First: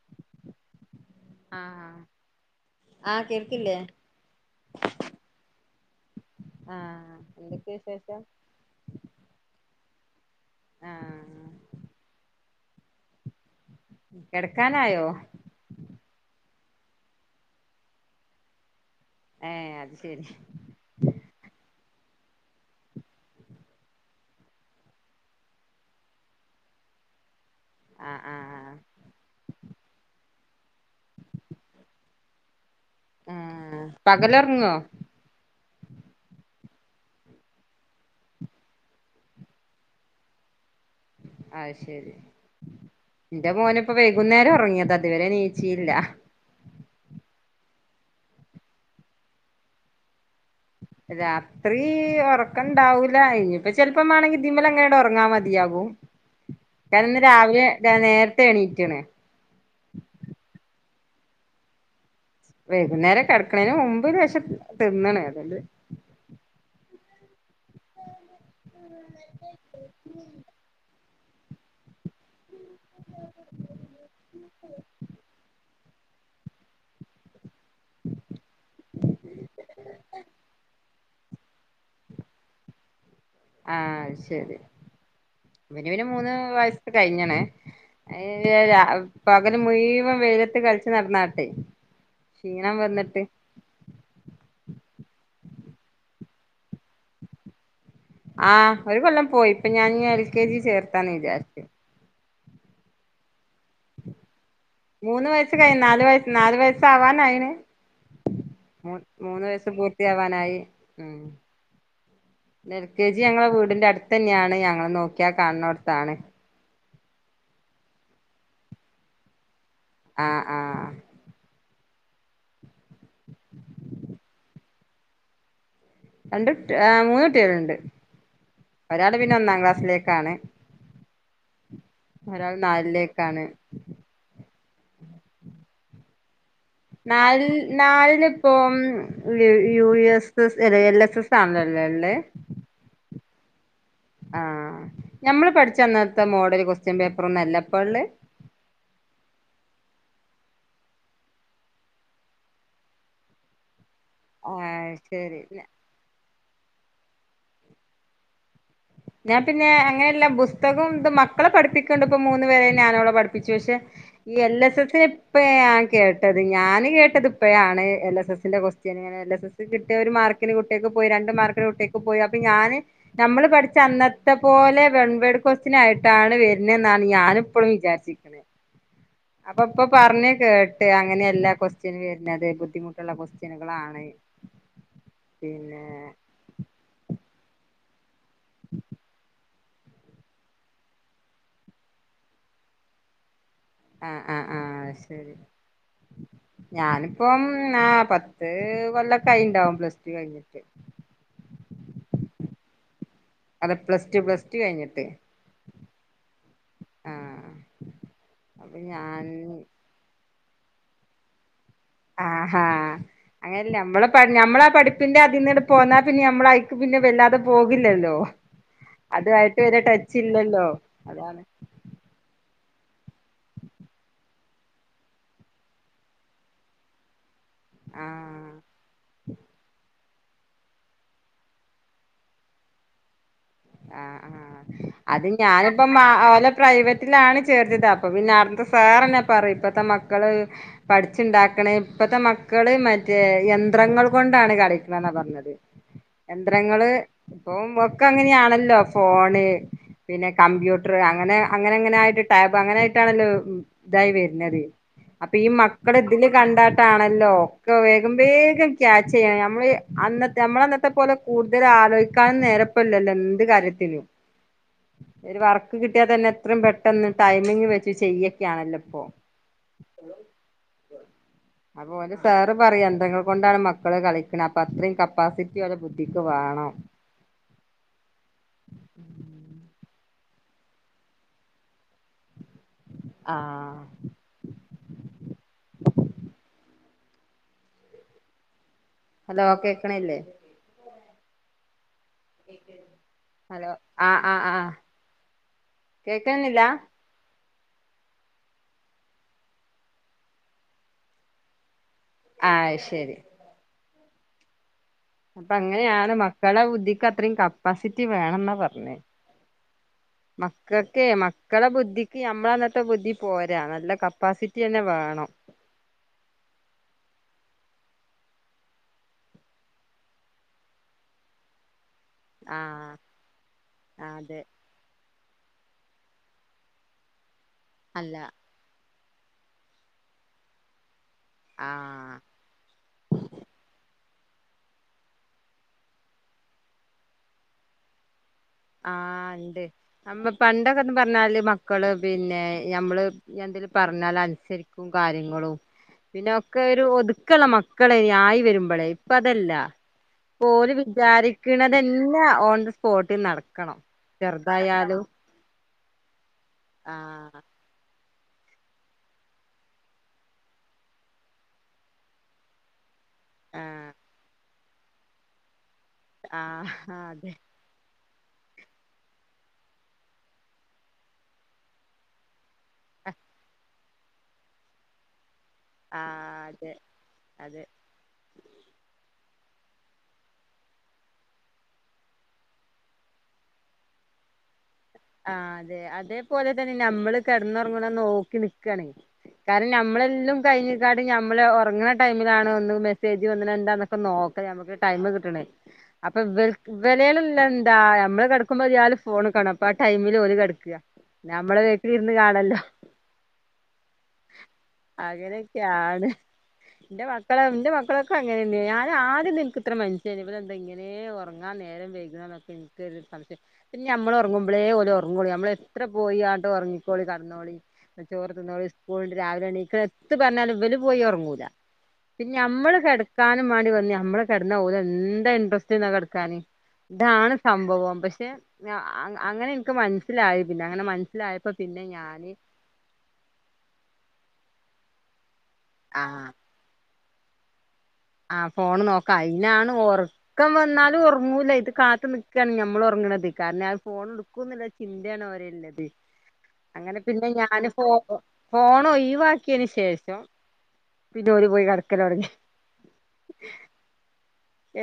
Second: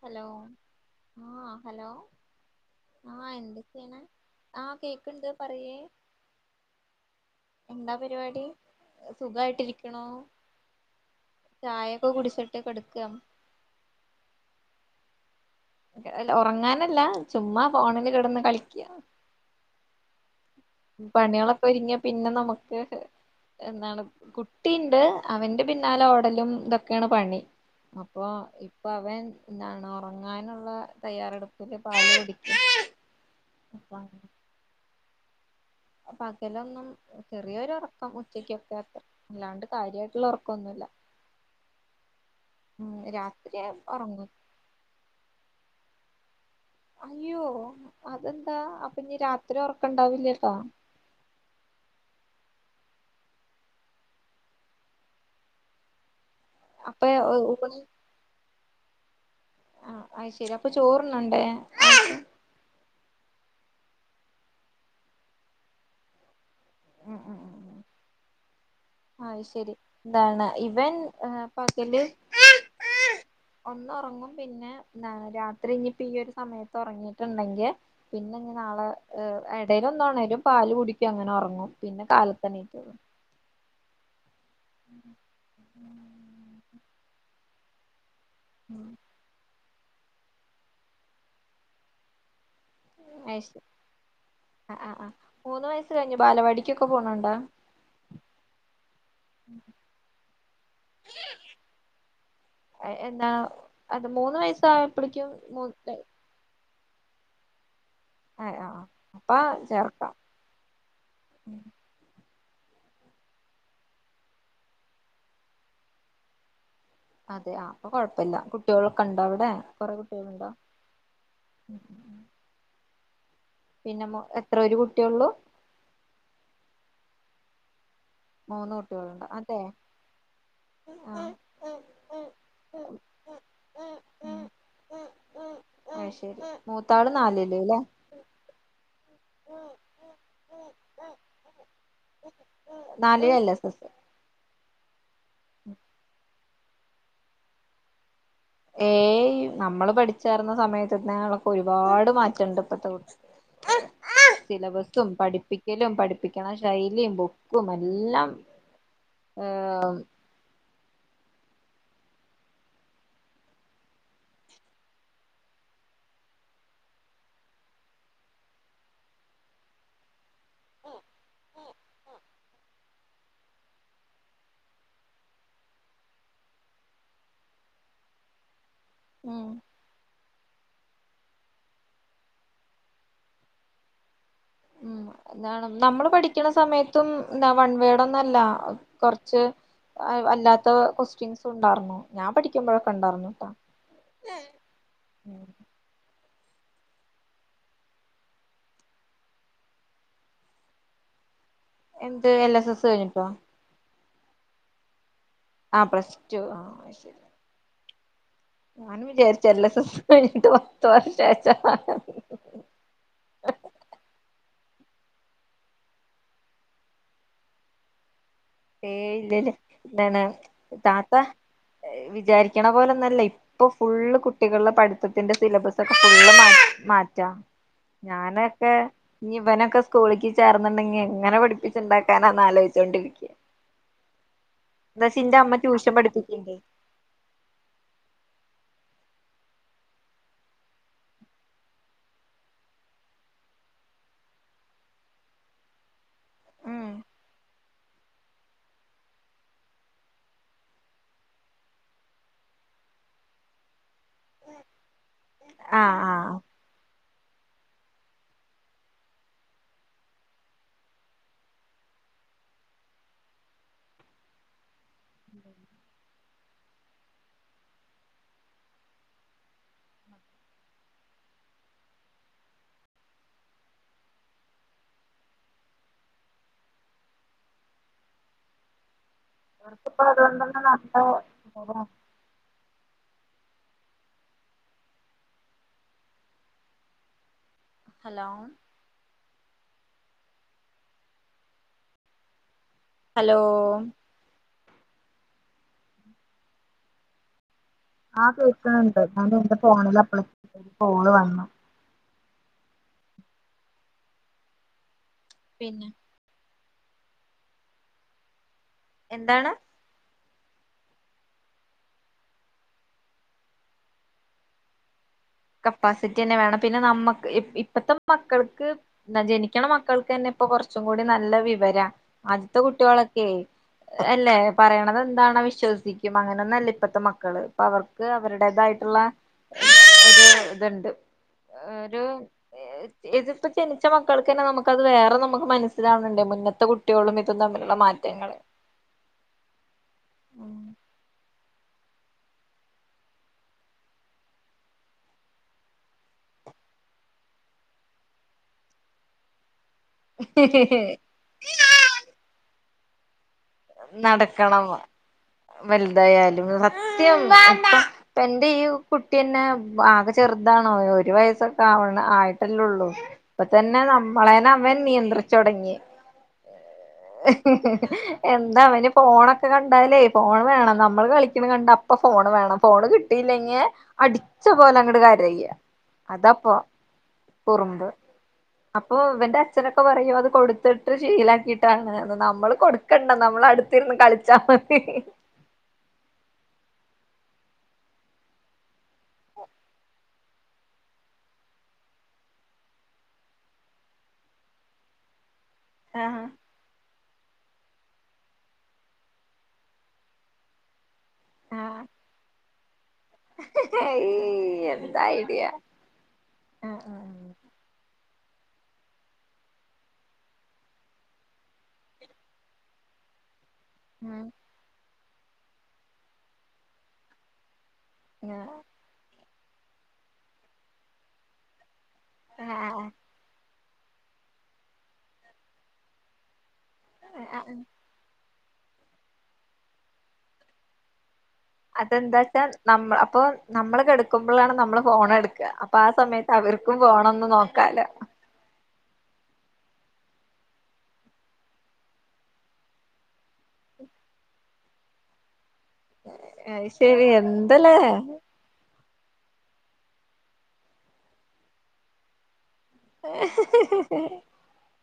Hello ആഹ് hello ആഹ് എന്തൊക്കെയാണ് ആഹ് കേക്കണ്ട് പറയ് ആഹ് എന്തൊക്കെയാ എന്താ വിശേഷം പരിപാടി സുഖായിട്ടിരിക്കു ണോ ആഹ് [unintelligible] ചായയൊക്കെ കുടിച്ചിട്ട് ട്ട് കെടക്കുക [unintelligible] കിടക്കാനായോ ഉറങ്ങാനല്ല ചുമ്മാ ഫോണില് കിടന്ന് കളിക്കുക ഏഹ് അത് ശരി പണികളൊക്കെ ഒരുങ്ങിയാ പിന്നെ നമുക്ക് എന്താണ് കുട്ടീണ്ട് അവന്റെ പിന്നാലെ ഓടലും ഇതൊക്കെയാണ് പണി ആഹ് അപ്പൊ ആഹ് അവൻ എന്താണ് ഉറങ്ങാനുള്ള തയ്യാറെടുപ്പില് പാലൂടി ആഹ് പകല് ഉറങ്ങോ അപ്പൊ പകലൊന്നും ചെറിയൊരു ഉറക്കം ഉച്ചക്കൊക്കെ അത്ര അല്ലാണ്ട് കാര്യമായിട്ടുള്ള ഉറക്കൊന്നുല്ല്യ അത് ശെരി എന്റെ രാത്രി മോന് ഇപ്പോ ഒറങ്ങും വൈകുന്നേരം ഉറങ്ങിയതാ അതുവരെ എണി - [inaudible] ഇല്ല അയ്യോ അതെന്താ അപ്പൊ ഇനി രാത്രി ഉറക്കണ്ടാവില്ലേ ട്ടോ രാത്രി ഉറക്കംണ്ടാവൂല ഇനിയിപ്പ ചെലപ്പോ വേണെങ്കിൽ ഇതിമേല് അങ്ങണ്ട് ഉറങ്ങാ മതിയാകും അപ്പൊ കാരണം ഇന്ന് രാവിലെ ഊണ് നേരത്തെ എണീറ്റാണ് ആഹ് അത്ശരി അപ്പൊ ചോറുണ്ണണ്ടേ വൈകുന്നേരം കിടക്കണേന് മുമ്പ് ലേശം തിന്നണ് അതോണ്ട്- ഉം ഉം ഉം ഉ അത്ശരി ഇതാണ് ഇവൻ ആഹ് പകല് ഒന്ന് ഉറങ്ങും പിന്നെ എന്താ രാത്രി ഇനി ഇപ്പ ഈയൊരു സമയത്ത് ഉറങ്ങിയിട്ടുണ്ടെങ്കിൽ പിന്നഞ്ഞി നാളെ എടേൽ ഒന്നോണരും പാല് കുടി അങ്ങനെ ഉറങ്ങും പിന്നെ കാലത്തെണീക്കുള്ളൂ ആഹ്ശരി വന് പിന്നെ മൂന്ന് വയസ്സ് കഴിഞ്ഞണ് ഉം [unintelligible] പകല് മുഴ്- വെയിലത്ത് കളിച്ചു നടന്നാട്ടെ ക്ഷീണം വന്നിട്ട് അത് ശരി ആഹ് ആഹ് ആഹ് മൂന്ന് വയസ്സ് കഴിഞ്ഞു ബാലവാടികൊക്കെ പോണോണ്ടോ ആഹ ഒരു കൊല്ലം പോയി ഇപ്പൊ ഞാൻ എൽ കെ ജി ചേർത്താന്ന് വിചാരിച് എ എന്നാ അത് മൂന്ന് വയസ്സ് മൂന്ന് വയസ്സ് കൈഞ്ഞ് നാല് വയസ്സ് നാല് വയസ്സ് സ്സാവാനായിണ് ആ ആ മു അപ്പ മൂന്ന് വയസ്സ് ചേർക്കാം പൂർത്തിയാവാനായി ഉം എൽ കെ ജി ഞങ്ങളെ വീടിന്റെ അടുത്ത് തന്നെയാണ് ഞങ്ങള് നോക്യാ കാണുന്നോടത്താണ് അതെ ആ അപ്പൊ കൊഴപ്പില്ല കുട്ടികളൊക്കെ ഉണ്ടോ അവിടെ കൊറേ ആഹ് കുട്ടികളുണ്ടോ ആഹ് പിന്നെ എത്ര ഒരു കുട്ടിയൊള്ളൂ രണ്ട് മൂന്ന് കുട്ടികളുണ്ട് മൂന്ന് ഒരാള് കുട്ടികളുണ്ടോ പിന്നെ അതെ ഒന്നാം ക്ലാസ്സിലേക്കാണ് ഒരാൾ നാലിലേക്കാണ് ആ ശരി മൂത്താള് നാലില് അല്ലേ നാലിലിപ്പോം യു. യു. എസ്. എസ് അല്ല എൽ. എസ്. എസ് ആണല്ലല്ലോല്ലെ നാലില് എൽ. എസ്. എസ് ആഹ് ഞമ്മള് പഠിച്ച അന്നത്ത മോഡല് ക്വ സ്റ്റ്യൻ പേപ്പറൊന്നല്ല ഇപ്പള്ളേ ഏയ് നമ്മള് പഠിച്ചാർന്ന സമയത്ത് അന്നേങ്ങളൊക്കെ ഒരുപാട് മാറ്റണ്ട് ഇപ്പത്ത കു ആഹ് സിലബസും ശരി പഠിപ്പിക്കലും പഠിപ്പി ക്കണ ശൈലീം ബുക്കും എല്ലാം ഞാൻ ഏ പിന്നെ അങ്ങനെല്ല പുസ്തകോം ഇതും മക് മക്കളെ പഠിപ്പിക്കേണ്ടപ്പ മൂന്നു പേരെംഞാനവിടെ പഠപ്പിച്ചു പക്ഷെ. ഈ എൽ. എസ്. എസി ഇപ്പയാ കേട്ടത് ഞാന് കേട്ടത് ഇപ്പഴാണ്. എൽ. എസ്. എസിന്റെ കൊസ്റ്റ്യൻ ഇങ്ങനെ എൽ എസ് എസ് കിട്ടിയ ഒരു മാർ ക്കിന് കുട്ട്യേക്ക് പോയി രണ്ട് മാർക്കിന് കുട്ട്യേക്ക് പോയി അ പ്പം ഞാന് നമ്മള് പഠി ച അന്നത്ത പോലെ വെൺവെട് ക്യുഎസ്ടിയനായിട്ടാണ് വരുന്നെന്നാണ് ഞാനിപ്പളും വിചാരിച്ചി ഉം അപ്പൊ ഇപ്പൊ പറഞ്ഞ് കേ പേ അങ്ങനെയല്ലാ ക്വസ്റ്റ്യൻ വരുന്നത് ബുദ്ധിമുട്ടുള്ള കൊസ്റ്റിനുകളാണ്. ഉം എന്താണ് നമ്മള് പഠിക്കണ സമയത്തും എന്താ വൺവേടും അല്ല കൊർച്ച് അ അല്ലാത്ത കൊസ്റ്റ്യൻസു ഇണ്ടാർന്നു ഞാൻ പഠിക്കുമ്പഴക്ക എണ്ടാർന്നൂട്ടാ. ആഹ് ആഹ് ആഹ് ശരി. ഞാനിപ്പം ആഹ് പത്ത് കൊല്ലക്ക ആയിണ്ടാവും പ്ലസ്ടു കഴിഞ്ഞിട്ട്. എന്ത് എൽ. എസ്. എസ്. കഴിഞ്ഞിട്ടൊ? അത് പ്ലസ്ടു പ്ലസ്ടു കഴിഞ്ഞെട്ട് ആഹ് പ്ലസ്ടു അപ്പൊ ഞാനും ഞാൻ വിചാരിച്ച് എൽ എസ് എസ് [unintelligible] ഇത് പത്ത് വർഷാച്ചാ ആഹാ അങ്ങനല്ല നമ്മളെ നമ്മളെ പഠിപ്പിന്റെ അതീന്ന്ട് പോന്നാ പിന്നെ അമ്മളയ്ക്ക് പിന്നെ വല്ലാതെ പോക് ല്ലല്ലോ. ഏയ് ഇല്ലല്ല ന്താണ് ഇല്ലല്ലോ താത്ത അതാണ് വിചാരി ക്കണ പോലെന്നല്ല ഇപ്പൊ ഫുള്ള് കുട്ടികളുടെ പഠിത്തത്തിന്റെ സിലബസ് ഒക്കെ ഫുള്ള് മാറ്റാ ആ ഞാനൊക്കെ ഇവനൊക്ക സ്കൂളിക്ക് ചേർന്നുണ്ടെങ്കി എങ്ങനെ പഠിപ്പിച്ചുണ്ടാക്കാനാന്ന് ആലോചിച്ചോണ്ടിരിക്ക്യ. ആഹ് ആഹ് അത് അമ്മ ഞാനിപ്പോ ട്യൂഷൻ ഓലെ പഠിപ്പിക്ക്ണ്ട് പ്രൈവറ്റിലാണ് ചേർത്തിത് അപ്പൊ പിന്നെ അടുത്ത് സ് സാറെന്നെ പറ ഇപ്പത്തെ മക്കള് പഠിച്ചിണ്ടാക്കണേ ഇപ്പത്തെ മക്കള് മറ്റേ യന്ത്രങ്ങൾ കൊണ്ടാണ് കളിക്കണെന്നാ പറഞ്ഞത് യന്ത്രങ്ങള് ഇപ്പൊ ഒക്കങ്ങനെയാണ ല്ലോ ഫോണ് പിന്നെ കമ്പ്യൂട്ടറ് അങ്ങനെ അങ്ങനെ അങ്ങനായിട്ട് ടാബ് അങ്ങനൊയിട്ടാണല്ലോ ഉം ഇതായി വരുന്നത് അപ്പ ഈ മക്കള് ആഹ് ഇതില് ആഹ് കണ്ടാട്ടാണ് ല്ലോ ഒക്കെ വേഗം വേഗം ക്യാച്ച് ചെയ്യാ നമ്മള് അന്നത്തെ നമ്മള് അന്നത്തെ പോലെ കൂടുതൽ ആലോയിക്കാനൊന്നു നേരപ്പല്ലല്ലോ. ര് കാര്യത്തിലും. ഒരു വർക്ക് കിട്ടിയാ തന്നെ അത്രയും പെട്ടെന്ന് ടൈമിങ് വെച്ച് ചെയ്യക്കാണല്ലോ ഇപ്പൊ അപ്പോ ഓലെ സാറ് പറയ യന്ത്രങ്ങൾ കൊണ്ടാണ് മക്കള് കളിക്ക്ണെ അപ്പൊ അത്രയും കപ്പാസിറ്റി പോല ബുദ്ധിക്ക് വേണം. അവർക്കിപ്പോ അതുകൊണ്ടന്നെ നല്ല ആ ഹലോ ഹലോ കേക്കണില്ലേ? ഹലോ ആഹ് ആ ആ കേക്കണനില്ല ആഹ കേൾക്കണണ്ട് ഞാൻ എന്റെ ഫോണിൽ അപ്പള ഒരു കോള് വന്നു ആഹ് ശരി അപ്പൊ പിന്നെ അങ്ങനെയാണ് മ മക്കളെ ബുദ്ധിക്ക് അത്രയും കപ്പാസിറ്റി വേണെന്ന പറഞ്ഞു എന്താണ് മക്കൾക്കെ മക്കള ബുദ്ധിക്ക് നമ്മള അന്നത്തെ ബുദ്ധി പോരാ നല്ല കപ്പാസിറ്റി തന്നെ വേണം കപ്പാസിറ്റി തന്നെ വേണം പിന്നെ നമ്മക്ക് ഇപ്പത്തെ മക്കൾക്ക് ജനിക്കണ മക്കൾക്ക് തന്നെ ഇപ്പൊ കുറച്ചും കൂടി നല്ല വിവര ആദ്യത്തെ ആഹ് കുട്ടികളൊക്കെ അല്ലേ അതെ പറയണത് എന്താണോ വിശ്വസിക്കും അങ്ങനൊന്നല്ല ഇപ്പത്തെ മക്കള് അപ്പ അവർക്ക് അല്ല അവരുടേതായിട്ടുള്ള [inaudible] ഇതുണ്ട് ഒരു ആഹ് ഇതിപ്പ ജനിച്ച മ മക്കൾക്ക് ന്നെ നമുക്കത് വേറെ നമുക്ക് മനസ്സിലാവണ്‌ണ്ട്‌ മുന്നത്തെ കുട്ട്യേളും ഇതും തമ്മിലുള്ള മാറ്റങ്ങള് ആഹ ഉണ്ട് നമ്മ പണ്ടൊക്കെന്ന് പറഞ്ഞാല് മ മക്കള് പിന്നെ ഞമ്മള് എന്തെലും പറഞ്ഞാൽ അനുസരിക്കും കാര്യങ്ങളും പിന്നൊക്കെ ഒരു ഒതുക്കള്ള മക്കള ഇനി ആയി വരുമ്പളേ ഇപ്പ അതല്ല പോല്‌ വിചാരിക്കണതന്നെ ഓ സ്പോട്ടി നടക്കും നടക്കണം വലുതായാലും സത്യം ആഹ് ഇപ്പ എന്റെ ഈ കുട്ടിന്നെ ആകെ ചെറുതാണോ ഒരു വയസ്സൊക്കെ ആവണ ആയിട്ടല്ലേള്ളു ഇപ്പ തന്നെ ആഹ് നമ്മളേന അവൻ നിയന്ത്രിച്ചൊട്ങ്ങി ആഹ് അതെ [inaudible] എന്താ അവന് ഫോണൊക്കെ കണ്ടാലേ ഫോൺ വേണം നമ്മൾ കളിക്കണ കണ്ട അപ്പൊ ഫോൺ വേണം ഫോണ് കിട്ടിയില്ലെങ്ങ അടിച്ച പോലെ അങ്ങട് കരയും അതാപ്പ ആഹ് അതെ അതെ കുറുമ്പ് അപ്പൊ വന്റെ അച്ഛനൊക്കെ പറയയും അത് കൊടുത്തിട്ട് ശീലാക്കിട്ട് നമ്മൾ കൊടുക്കണ്ട നമ്മൾ അടുത്തിരുന്ന് കളിച്ചാൽ മതി ആ അതെ അതേപോലെ തന്നെ നമ്മള് കിടന്നുറങ്ങത് നോക്കി നിക്കക്കണെ കാരണം നഞമ്മളെല്ലാം കഴിഞ്ഞക്കാട് ഞമ്മള് ഉറങ്ങണ ടൈമിലാണ് ഒന്ന് മെസ്സേജ് വന്ന എന്താന്നൊക്ക നോക്കാ നമുക്ക് ടൈമ് കിട്ടണേ അപ്പൊ ആഹ് [unintelligible] എന്താ ഞമ്മള് കിടക്കുമ്പോൾ ഇയാൾ ഫോൺകാണം അപ്പ ടൈമിൽ ഓൾകിടക്കുക നമ്മള് ആഹ് വീട്ടിലിരുന്ന് കാണല്ലോ ഏയ് എന്താ ഐഡിയ അങ്ങനെയൊക്കെയാണ് എന്റെ മക്കളെ ആഹ് എന്റെ മക്കളെ അങ്ങന ഞാൻ ആദ്യം നിനക്ക് ഇത്ര മനുഷ്യയി ഇപ്പ എന്താ ഇങ്ങനെ ഉറങ്ങാൻ നേരം വൈകുന്നത് എനക്ക് ഒരു സംശയം പിന്നെ ഞമ്മൾ ഉറങ്ങും പോലെ ഉറങ്ങോളി നമ്മള എത്ര പോയി ആട്ട് ഉറങ്ങിക്കോളി കടന്നോളി ചോറ് തിന്നോളി സ്കൂളില് രാവിലെ എണീക്ക് എത്ത് പറഞ്ഞാലും ഇവല് പോയി ഉറങ്ങൂല പിന്നെ ഞമ്മള് ആഹ് കിടക്കാനും വേണ്ടി വ- നമ്മള് കെടന്നാ ഓള് എന്താ ഇന്ററസ്റ്റാന്നാ കിടക്കാന് ഇതാണ് ആഹ് സംഭവം പക്ഷെ [unintelligible] അങ്ങനെ എനിക്ക് മനസ്സിലായി പിന്നെ അങ്ങനെ മനസിലായ അതെന്താ വച്ചാ നമ്മ അപ്പൊ നമ്മള് കെടക്കുമ്പോഴാണ് നമ്മള് ഫോൺ എടു കില്ല അപ്പൊ ആ ആഹ് സമയത്ത് അവർക്കും പോണം ഒന്ന് നോക്കാലാ ആ ഫോണ് നോക്കാ അയിനാണ് ഓർ ഉറക്കം വന്നാലും ഉറങ്ങൂല ഇത് കാത്തു നിക്കാണ് ഞമ്മൾ ഉറങ്ങണത് കാരണം ഫോൺ എടുക്കുംന്നുള്ള ചിന്തയാണ് അവര് അത് അങ്ങനെ ശരി പിന്നെ ഞാന് എന്തല്ലേ ഫോൺ ഫോണ് ഒഴിവാക്കി യന് ശേഷം പിന്നെ ഓര് പോയി കിടക്കല്ല്തുടങ്ങി [unintelligible]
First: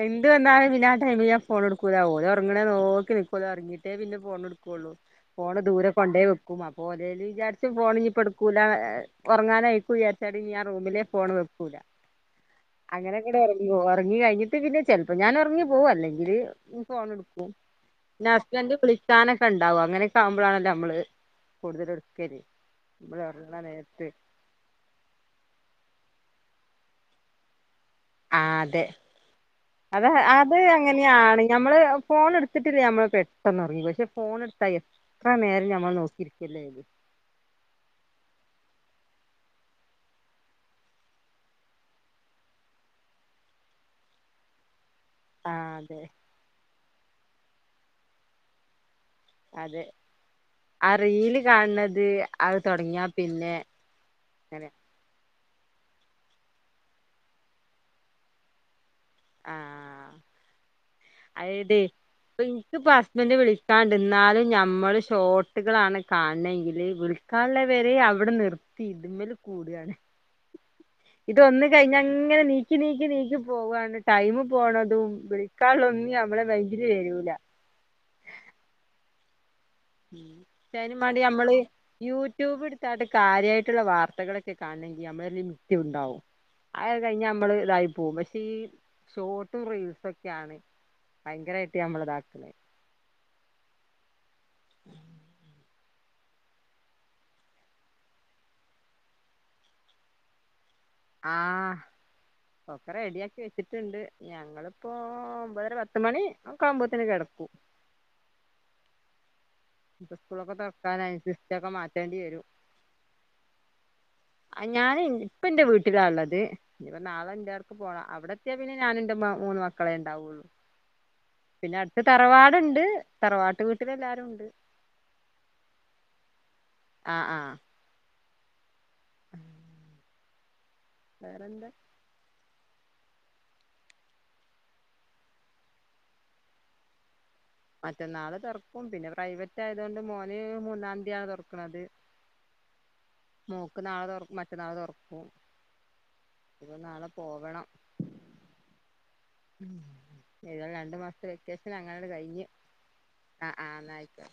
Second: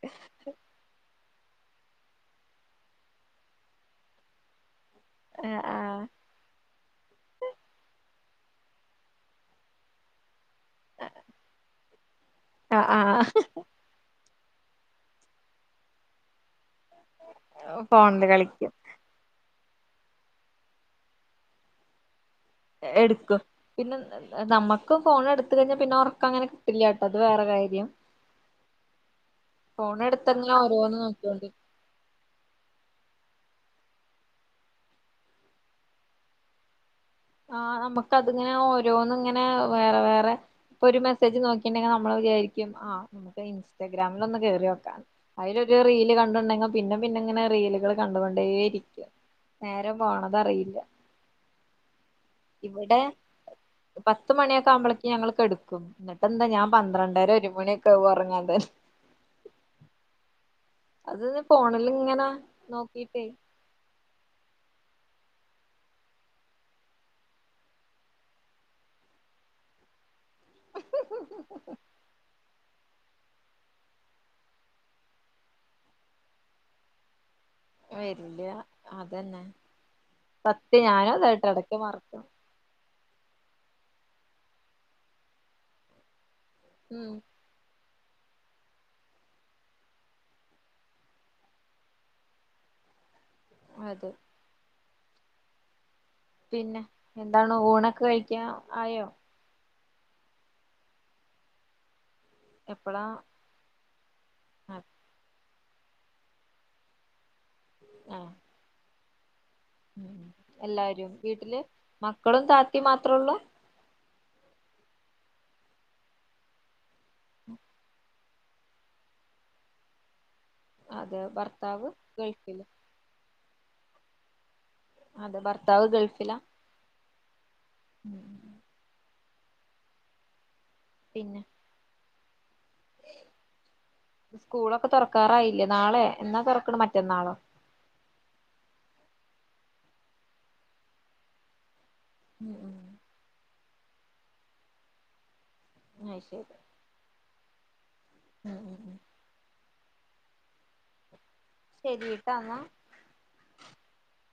എന്ത് വന്നാലും പിന്നെ ആ ടൈമ് ഫോൺ എടുക്കൂലാ ഓൻ ഒറങ്ങണെ നോക്കി നിക്കൂലോ ഇറങ്ങയിട്ടേ പിന്നെ ഫോൺ എടുക്കു കുള്ളൂ ഫോണ് ആ ദൂരെ കൊണ്ടേ വെക്കും അപ്പോ ഒരേര് വിചാരിച്ച് ഫോൺ ഇപ്പോ എടുക്കു ല്ലാ ഉറങ്ങാനയിക്കു വിചാരിച്ചാ പിന്നെ ഞാൻ റൂമിലെ ഫോൺ വെക്കൂലാ ആ ആ അങ്ങനെനങ്ങനെ ഉറങ്ങി കഴിഞ്ഞ് പിന്നെ ചിലപ്പോ ഞാൻ ഉറങ്ങി പോ അല്ലെങ്കിൽ ഫോൺ എടുക്കു ഫോണില് പിന്നെ കളിക്കും ഹസ്ബന്റ് കുളിക്കാന് ക്കെണ്ടാവും അങ്ങനൊക്കെ ആവുമ്പോഴാണല്ലോ അമ്മള് കൂടുതല് എടുക്കും പിന്നെ നമ്മക്കും ഫോൺ എടുത്ത്കഴിഞ്ഞാൽ പിന്നെ ഒർ അങ്ങനെ കിട്ടില്ലാട്ടോ അത് വേറെ കാര്യം ആ അതെ ഫോൺ അത എടുത്തങ്ങനെ അത് ഓരോന്ന് അങ്ങനെയാണ് നോക്കിയോണ്ട് ഞമ്മള് ഫോൺ ഇട്ത്തിട്ടില്ലേ നമ്മള് പെ പെട്ടെന്ന്റങ്ങി പക്ഷെ ഫോൺ ഇടുത്തായി എത്ര നേരം ഞമ്മൾ നോക്കിരിക്കില്ലേ ആ അമ്മക്കതിങ്ങനെ ഓരോന്ന് ഇങ്ങനെ വേറെ വേറെ ഒരു മെസ്സേജ് നോക്കിണ്ടെങ്കിൽ നമ്മള് വിചാരിക്കും ആ നമുക്ക് ഇൻസ്റ്റാഗ്രാമിൽ ഒന്ന് കേറിയോക്കാന്ന് ആ അതിലൊരു അതെ റീല് കണ്ടുണ്ടെങ്കിൽ പിന്നെ പിന്നെ ഇങ്ങനെ റീലുകൾ കണ്ടോണ്ടേയിരിക്കും അതെ ആ റീൽ കാണ്ണത് ഇവിടെ പത്ത് മണിയൊക്കെ അങ്ങനെ ആവുമ്പളേക്ക് ഞാ ങ്ങള് കെട്ക്കും എന്നിട്ടന്താ ഞാൻ പന്ത്രണ്ടര ഒരുമണിയൊക്കെയാവും ഉറങ്ങാന് ആ അത് അയ്തെയ് ഫോണിൽ ഇങ്ങനെ പ്പൊ ഇൻക്ക്പ്പൊ നോക്കിട്ടേ ഹസ്ബന്റ് വിളിക്കാണ്ട്ന്നാലും ഞമ്മള് സൊട്ടുകളാണ് കാണണെങ്കില് വിൽക്കാള്ളവരെ അവടെ നിർത്തി ഇതമ്മൽ കൂടാണ് ഇതൊന്ന് കഴിഞ്ഞ അങ്ങനെ നീക്ക് ച് നീക്കി നീക്കി പോവാണ് ടൈം പോണതും വിളിക്കാളൊന്നും നമ്മളെ മൈന്റിൽ വരൂല വരില്ല അതന്നെ സത്യം ആയിനും ഞാനും അതായിട്ട് വേണ്ടി ഇടക്ക് മറക്കും യൂട്യൂബ്എടുത്തട് കാര്യായി മറ്റുള്ള വാർത്തകളൊക്കെ കാണെങ്കിൽ നമ്മളൊരു ലിമിറ്റുണ്ടാവും അയാത് ഉം കഴിഞ്ഞ നമ്മള് ഇതായി [unintelligible] ഷോർട്ടും റീൽസൊക്കെയാണ് ഭയങ്കരായിട്ട് നമ്മള ഇതാക്ക്ണെ അതെ പിന്നെ എന്താണ് ഊണൊക്കെ കഴിക്കാൻ ആയോ ആ ഒക്കെ എപ്പളാ റെഡിയാക്കി വെച്ചിട്ട്ണ്ട് നങ്ങളിപ്പോ ഒമ്പതാം പത്ത് മണി ക്കെ ആവുമ്പത്തേന് കെടക്കും അ ഇപ്പ സ്കൂളൊക്കെ എല്ലാരും തുറക്കാനായി വീട്ടില് സിസ്റ്റൊക്കെ മാറ്റേണ്ടി മക്കളും താത്തിം മാത്രൊള്ളു ആ ഞാന് ഇപ്പ എൻറെ വീട്ടിലാ ഉള്ളത് ഇപ്പ നാളെ എൻ്റെവിടെക്ക് പോണം അവിടെ എത്തിയാ പിന്നെ ഞാനും എൻ്റെ മൂന്ന് മക്കളെ ഉണ്ടാവുള്ളു അതെ പിന്നെ ഭർത്താവ് അടുത്തു ഗൾഫില് തറവാടുണ്ട് തറവാട്ട് വീട്ടിൽ എല്ലാരും ഉണ്ട് അതെ ഭർത്താവ് ഗൾഫിലാ ആ ആ ഉം പിന്നെ വേറെന്താ സ്കൂളൊക്കെ തുറക്കാറായില്ലേ നാളെ എന്നാ തുറക്കണെ മറ്റന്നാളോ മറ്റന്നാള് തുറക്കും പിന്നെ പ്രൈവറ്റ് ആയതു കൊണ്ട് മോന് മൂന്നാംന്തിയ തുറക്കണത് ഉം ഉ മോക്ക് നാളെ തുറക്കും മറ്റന്നാളെ തുറക്കും അയ് ശരി ഇനി നാളെ പോകണം ഉം ഉം ഉം ഉം ഏതാലും രണ്ട് മാസത്തെ വെ വെക്കേഷൻ അങ്ങനങ്ങോട്ടു ശരിട്ടാ കഴിഞ്ഞു എന്നാ അ ആ എന്നാ ആയിക്കേട്ടെ